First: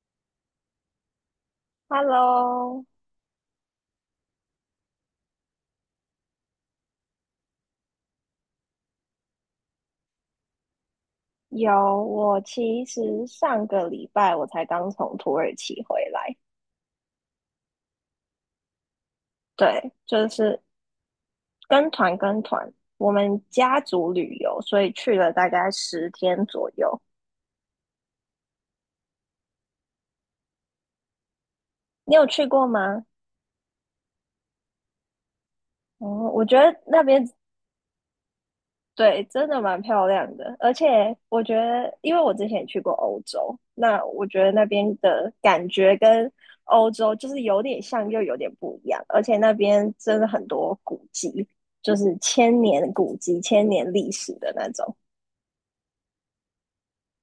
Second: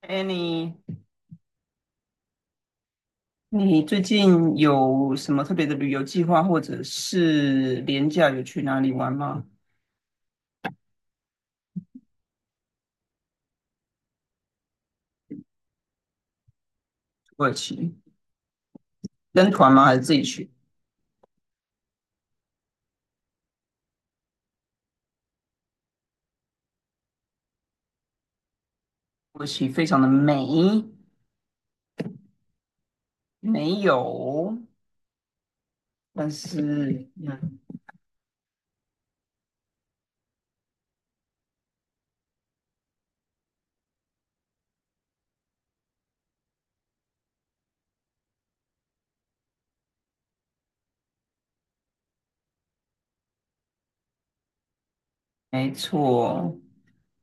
哎，你 Hello，你最近有什么特别的旅游计划，或者是廉价有去哪里玩吗？有，我其实上个礼拜我才刚从土耳其回来。土耳其跟团吗？对，还是自己就去？是跟团跟团，我们家族旅游，所以去了大概十天左右。土耳其非常的美，你有去过吗？没有，嗯，但我觉得那是边对，真的蛮漂亮的。而且我觉得，因为我之前也去过欧洲，那我觉得那边的感觉跟欧洲就是有点像，又有点不一样，而且那边真的很多古迹，就是千年古迹、千年历史的那种。没错，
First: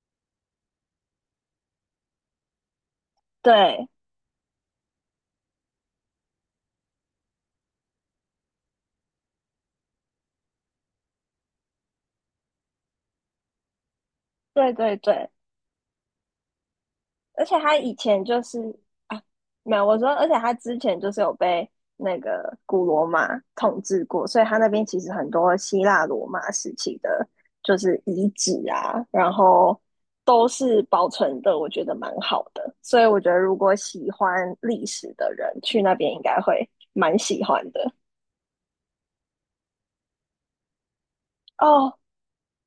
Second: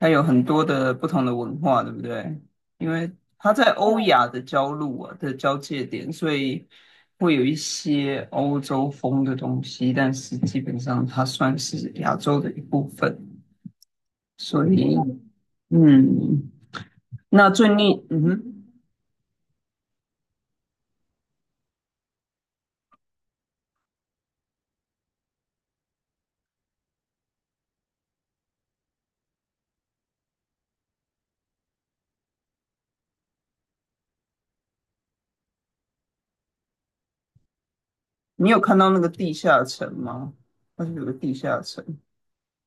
它有很多的不同的文化，对不对？因为它在对，欧亚的交路啊的交界点，所以会有一些欧洲风的东西，但是基本上它算是亚洲的一部分。所对以，对对，嗯，而那且他以嗯前就是哼，啊，没有，我说，而且他之前就是有被那个古罗马统治过，所以他那边其实很多希腊罗马时期的，就是遗址啊，然后都是保存的，我觉得蛮好的。所以我觉得如果喜欢历史的人去那边，应该会蛮喜欢的。你有看到那个地下城吗？它是有个地下城，哦，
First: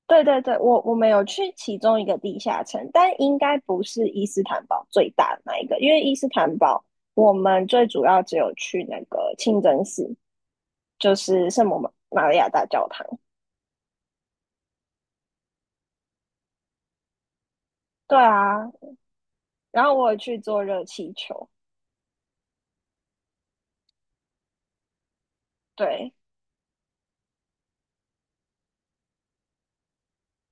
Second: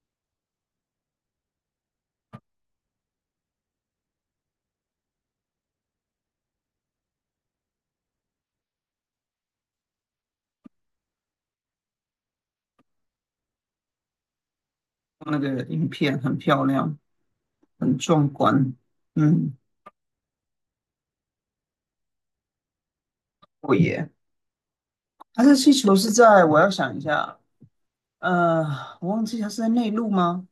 对对对，我们有去其中一个地下城，但应该不是伊斯坦堡最大的那一个。因为伊斯坦堡我们最主要只有去那个清真寺，就是圣母玛利亚大教堂。那个影片很漂亮，很对壮啊，观。嗯，然后我有去坐热气球。我也，它这气球是对，在，我要想一下，呃，我忘记它是在内陆吗？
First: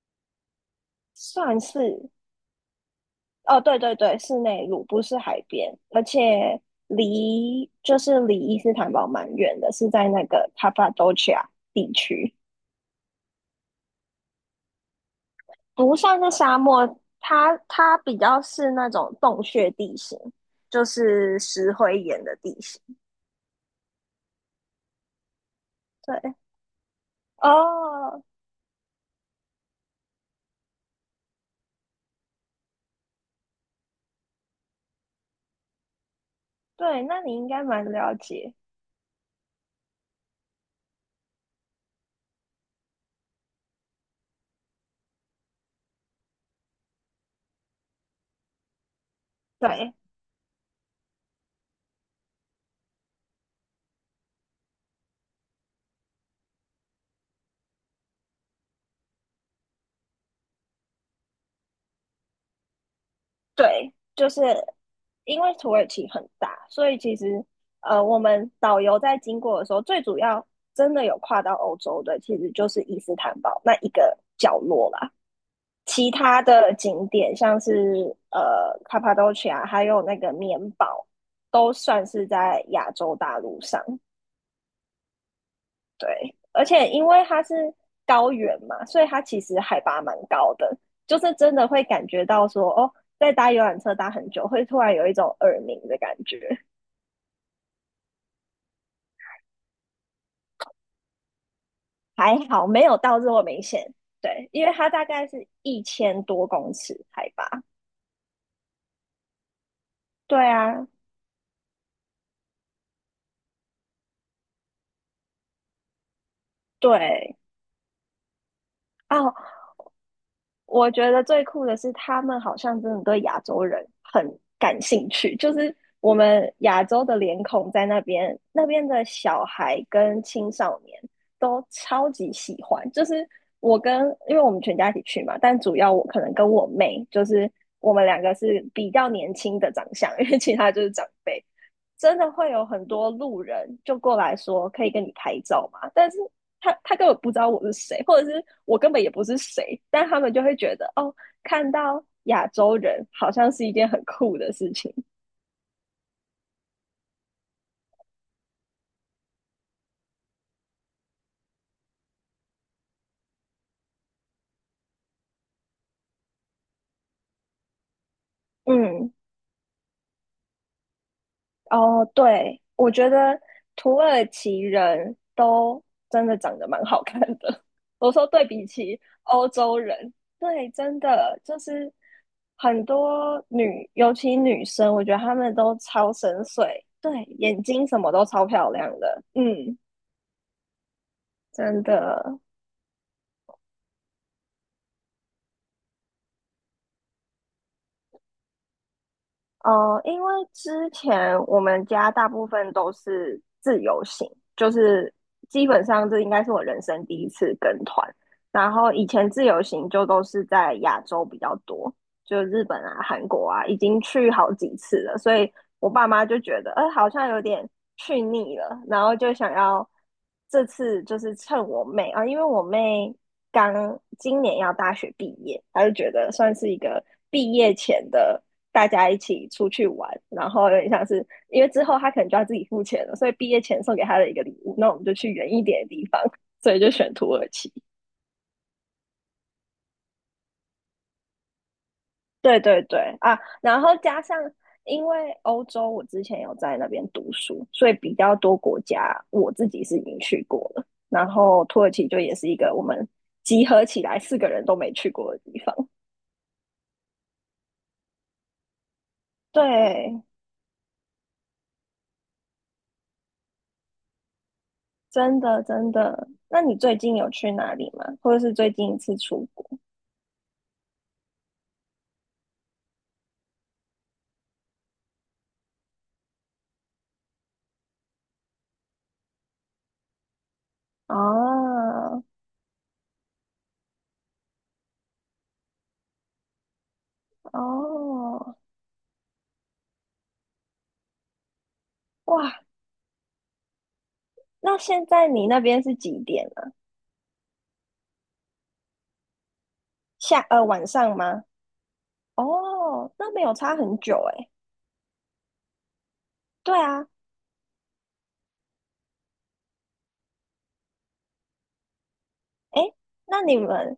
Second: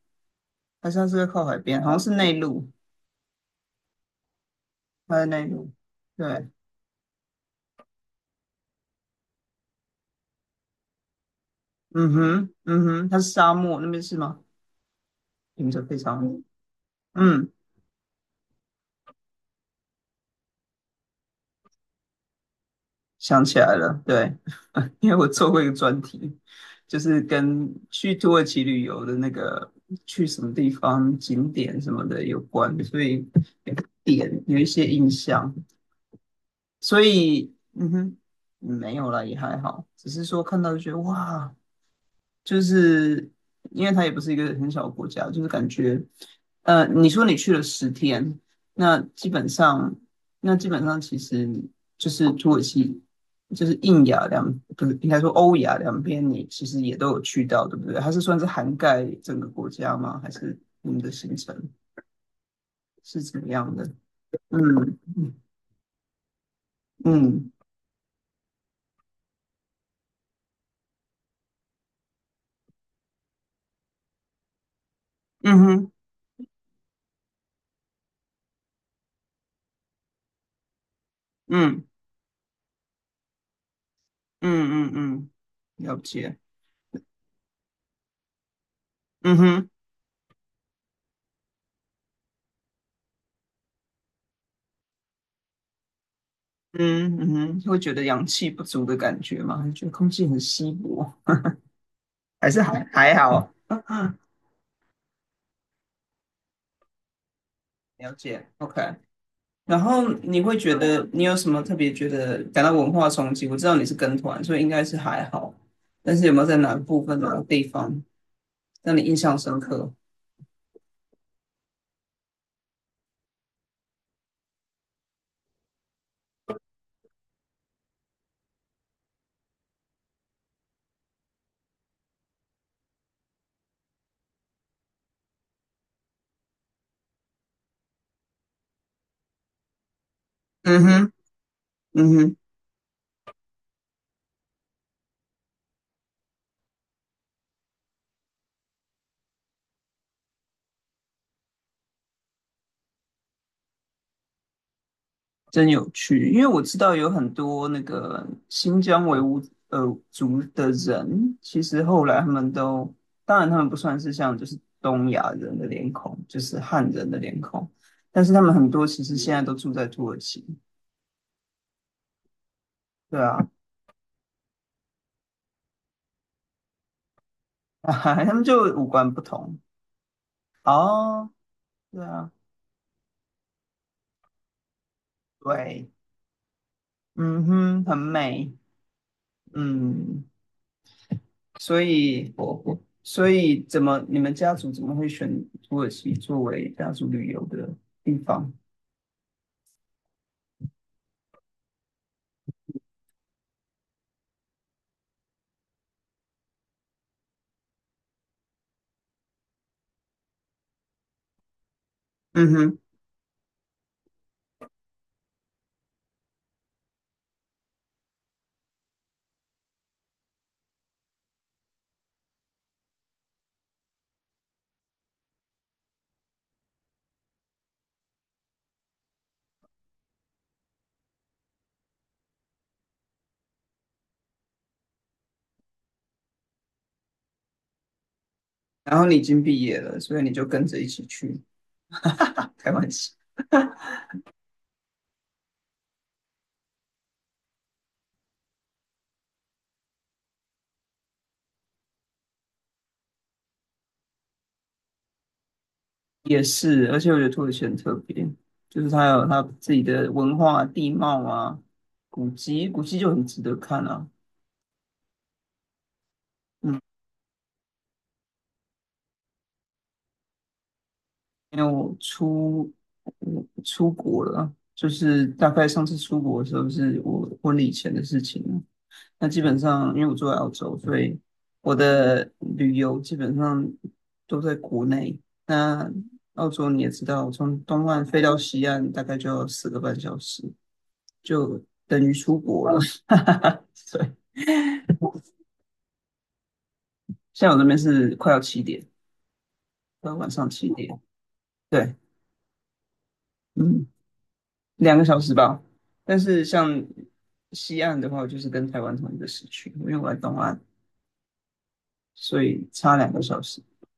还是它是在靠海算边？好像是是内陆，哦，对对对，是内陆，不它是在海内陆。边，而对，且离就是离伊斯坦堡蛮远的，是在那个 c 帕多 p a 地嗯区。哼，嗯哼，它是沙漠那边是吗？停着不非算是常，沙漠，嗯它比较是那种洞穴地形，就是石灰岩的地形。想起来了，对，因为我做过一个专对，题，就是跟去哦，土耳其旅游的那个去什么地方景点什么的有关，所以有个点有一些印象，所对，那你应以该蛮嗯了哼，解。没有啦，也还好，只是说看到就觉得哇，就是因为它也不是一个很小的国家，就是感觉，你说你去了10天，那基本对上，那基本上其实就是土耳其，就是印亚两，不是应该说欧亚两边，你其实也都有去到，对不对？它是算是涵盖整个国家吗？还是你们的行程是怎么样的？对，就是嗯嗯因为土耳其很大，所以其实嗯我们导游在经过的时候，最主要真的有跨到欧洲的，其实就是伊斯坦堡那一个角落啦。嗯哼其他的景点，像是卡帕多奇亚，还有那个棉堡，都嗯算是在亚洲大陆上。嗯嗯嗯，了对，解，而且因为它是高原嘛，所以它嗯其实哼。海拔蛮高的，就是真的会感觉到说，哦，在搭游览车搭很久，会突然有一种耳鸣的感觉。嗯嗯哼，会觉得氧气不足的感觉吗？还是觉得空气很稀薄，还还是好没还有还到这么好？明显，对，因为它大概是一千多公尺海拔。了解，OK。然后对你会觉啊，得你有什么特别觉得感到文化冲击？我知道你是跟团，所以应该是还好。但是有没有在哪个部分、哪对。个地方让你印哦，象深刻？我觉得最酷的是，他们好像真的对亚洲人很感兴趣。就是我们亚洲的脸孔在那边，那边的小孩跟青少年都超级喜欢。就是我跟，因为我们全家一起去嘛，但主要我可能跟我妹，就是我们两个是比较年轻的长相，因为其他就嗯是长哼，辈。嗯真的哼。会有很多路人就过来说可以跟你拍照嘛？但是他根本不知道我是谁，或者是我根本也不是谁，但他们就会觉得哦，看到亚洲人好像是一件很酷的事情。真有趣，因为我知道有很多那个新疆维吾尔族的人，其实后来他们都，当然他们不算是像就是东亚人的脸孔，就是汉人的脸孔，但是他们很多其嗯，实现在都住在土耳其，哦，对，我觉对啊，得土耳其人都真的长得蛮好看的。我说他们对比就五起官不欧同，洲人，对，真哦，的就是对啊，很多女，尤其女生，我觉得她们都对，超深邃。对，嗯眼哼，睛很什么都超美，漂亮的。嗯，嗯，所真以的。我所以怎么你们家族怎么会选土耳其作为家族旅游的？地方。因为之前我们家大部分都是自由行，就是基本上这应该是我人生第一次跟团。然后以前自由行就都是在亚洲比较多，就嗯日本哼，啊、韩国啊，已经去好几次了，所以我爸妈就觉得，好像有点去腻了，然后就想要这次就是趁我妹啊，因为我妹刚今年要大学毕业，她就觉得算是一个毕业前的大家一起出去玩，然后有点像是因为之后她可能就要自己付钱了，所以毕业前送给她的一个礼物，那我们就去远一点的地方，所以就选土耳其。然后你已经毕业了，所以你就跟着一起去。对开对玩对笑，啊，然后加上因为欧洲，我之前有在那边读书，所以比较多国家我自己是已经去过了。然后土耳其就也是一个我们集合起来四个人都没去过的地方。也是，而且我觉得土耳其很特别，就是它有它自己的对，文化、地貌啊、古迹，古迹就很值得看啊。真的真的。那你嗯，最近有去哪里吗？或者是最近一次出国？因为我出国了，就是大概上次出国的时候是我婚礼前的事情了。那基本上因为我住在澳洲，所以我哦的旅游基本上都在国内。那澳洲你也知道，从东岸飞到哦，西岸大概就要4个半小时，就等于出哇，国了。对，那现在你那边是几点啊？现在我这边是快要七点，快要晚上七晚点。上吗？对，哦，那没有差嗯。很久诶。两个小时吧。但是对像啊，西岸的话，我就是跟台湾同一个时区，因为我在东岸，所以哎，差两个小那你时。们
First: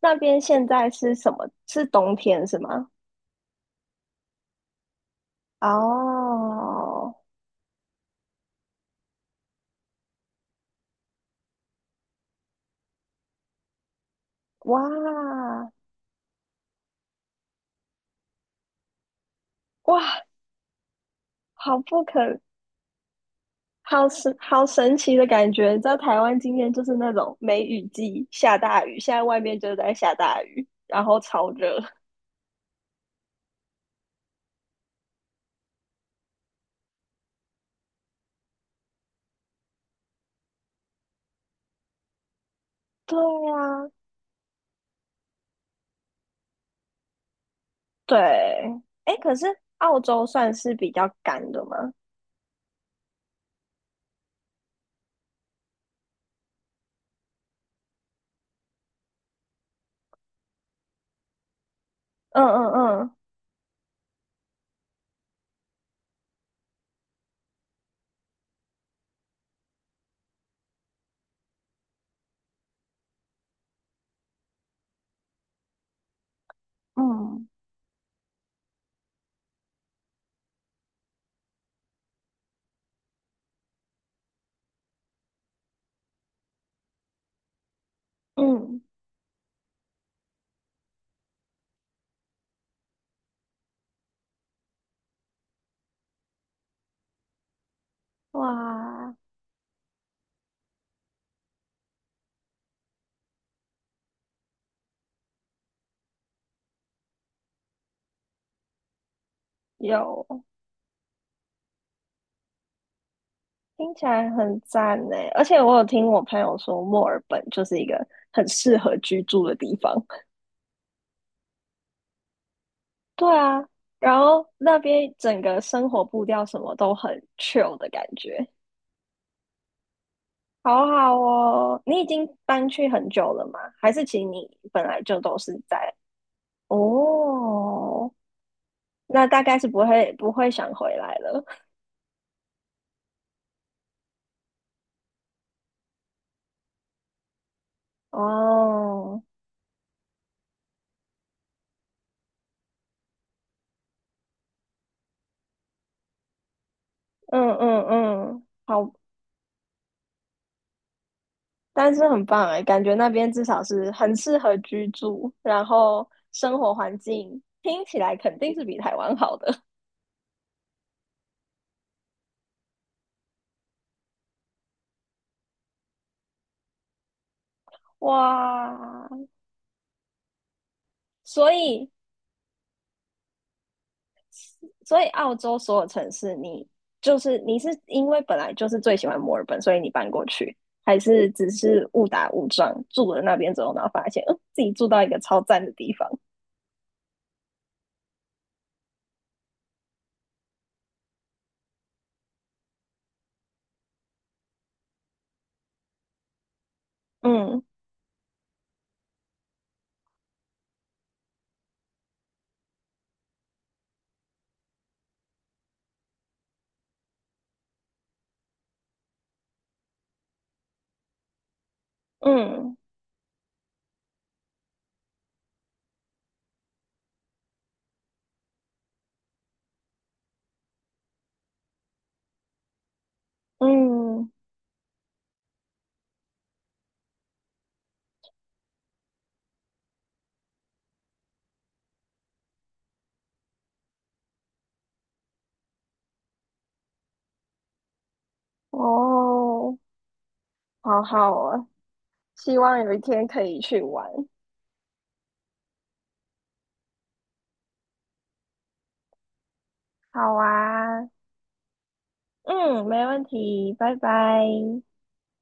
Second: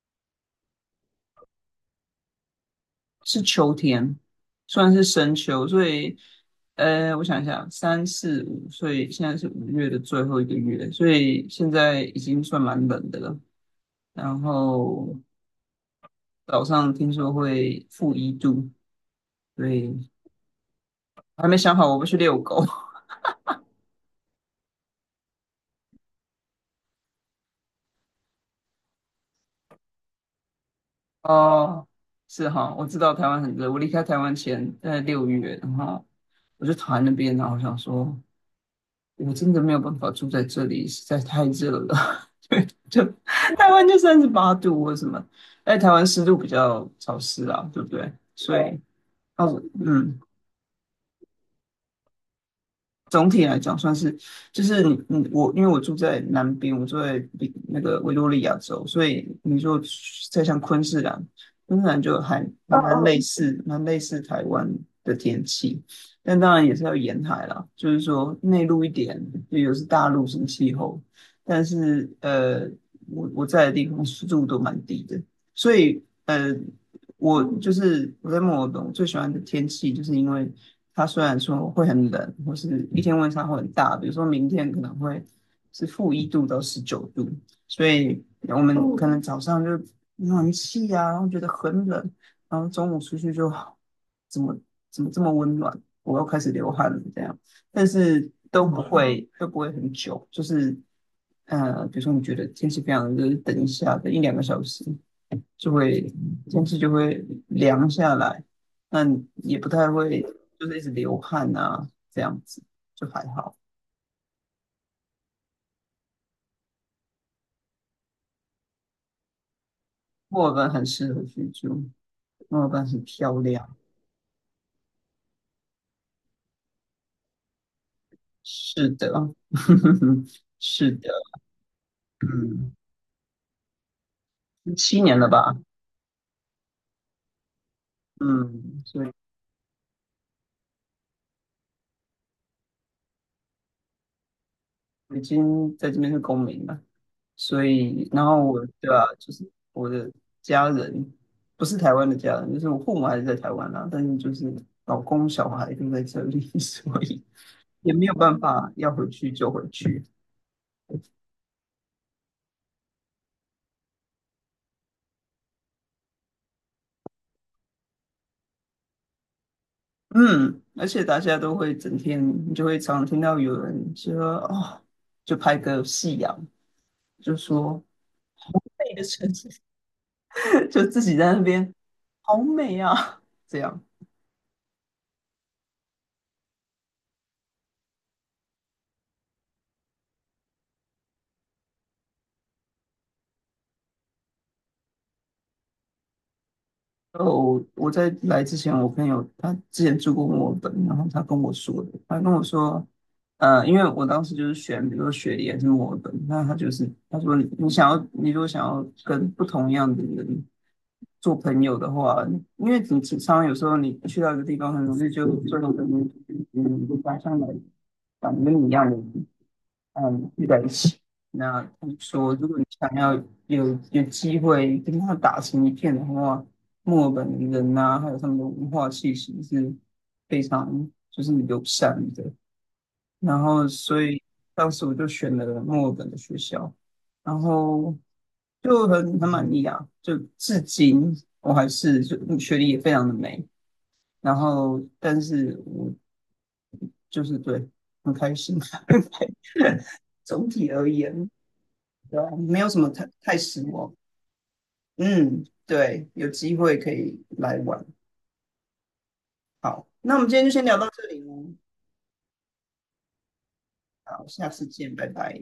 那边现在是什么？是冬天是吗？是秋天，算是深秋，所以哦，我想一下，三四五，所以现在是5月的最后一个月，所以现在已经算蛮冷的了。然后哇早上听说会负一度，所以哇，还没想好好我不不去遛可，狗。好神，好神奇的感觉。你知道台湾今天就是那种梅雨季下大雨，现在外面就在下大雨，然后超热。哦，是哈，我知道台湾很热。我离开台湾前，在6月，然后我就躺在那边，然后我想说，我真的没有办法住在这里，实在太热了。就对台湾呀，就38度或什么，在台湾湿度比较潮湿啊，对不对？对。所以，哎，可是哦，澳嗯，洲算是比较干的吗？总体来讲算是，就是我，因为我住在南边，我住在比那个维多利亚州，所以你说再像昆士兰，昆士兰就还嗯嗯嗯蛮类似台湾的天气，但当然也是要沿海啦，就是说内陆一点，就有是大陆型气候，但是我在的地方湿度都蛮低的，所以我嗯就是我在墨尔本，我最喜欢的天气，就是因为它虽然说会很冷，或是一天温差会很大，比如说明天可能会是-1度到19度，所以我们嗯，哦可能早上就暖气啊，然后觉得很冷，然后中午出去就怎么怎么这么温暖，我又开始流汗了这样，但是都不哇，会都不会很久，就是比如说你觉得天气非常热，就等一下，等一两个小时，就会天气就会凉下来，但也不太会有。就是一直流汗啊，这样子就还好。听起来很赞呢，而且我有听我朋友说，墨尔本就是一个很适合居住的地方。墨尔本很适合居住，墨尔本很对漂啊，亮。然后那边整个生活步调什么都很 chill 的感觉，是的，好是的，好哦。你已经搬嗯，去很久了吗？还是其实你本来7年就了都是吧，在？哦，嗯，所以那大概是不会不会想回来了。我已经在这边是公民了。所以，然后我，对啊，哦，就是我的家人不是台湾的家人，就是我父母还是在台湾啦、但是就是老公小孩都在这里，所以嗯嗯也没有办嗯，法，好要回去就回去。但是很棒哎，感觉那边至少是很适合居住，然后生活环境听起来肯定是比台湾好的。嗯，而且大家都会整天，你就会常常听到有人说哦，就拍个夕阳，就说 美的哇，城市，就自己在那所边以好美啊，这样。所以澳洲所有城市你，就是你是因为本来就是最喜欢墨尔本，所以你搬过去，还是只是误打误撞住了那边之后，然后发现，嗯，自己住到一个超赞的地方。哦，我在来之前，我朋友他之前住过墨尔本，然后他跟我说的，他跟我说，因为我当时就是选，比如说雪梨还是墨尔本，那他就是他说你嗯你想要，你如果想要跟不同样的人做朋友的话，因为你常常有时候你去到一个地方，很容易就做成跟嗯，你嗯家乡的，长得跟你一样的人，嗯，聚在一起。那他们说，如果你嗯想要有机会跟他打成一片的话，墨尔本人呐、还有他们的文化气息是非常就是友善的。然后，所以嗯，当时我就选了墨尔本的学校，然后就很满意啊。就至今我还是就学历也非常的美，然后但是我就是对很开心，很哦，开总体而好言。好啊，对啊希没有什望么有一太天太可以失去望。玩。嗯，对，有机会可以来玩。好，那我们好今天就先聊到这啊，里喽。嗯，没问题，拜拜。好，下次见，拜拜。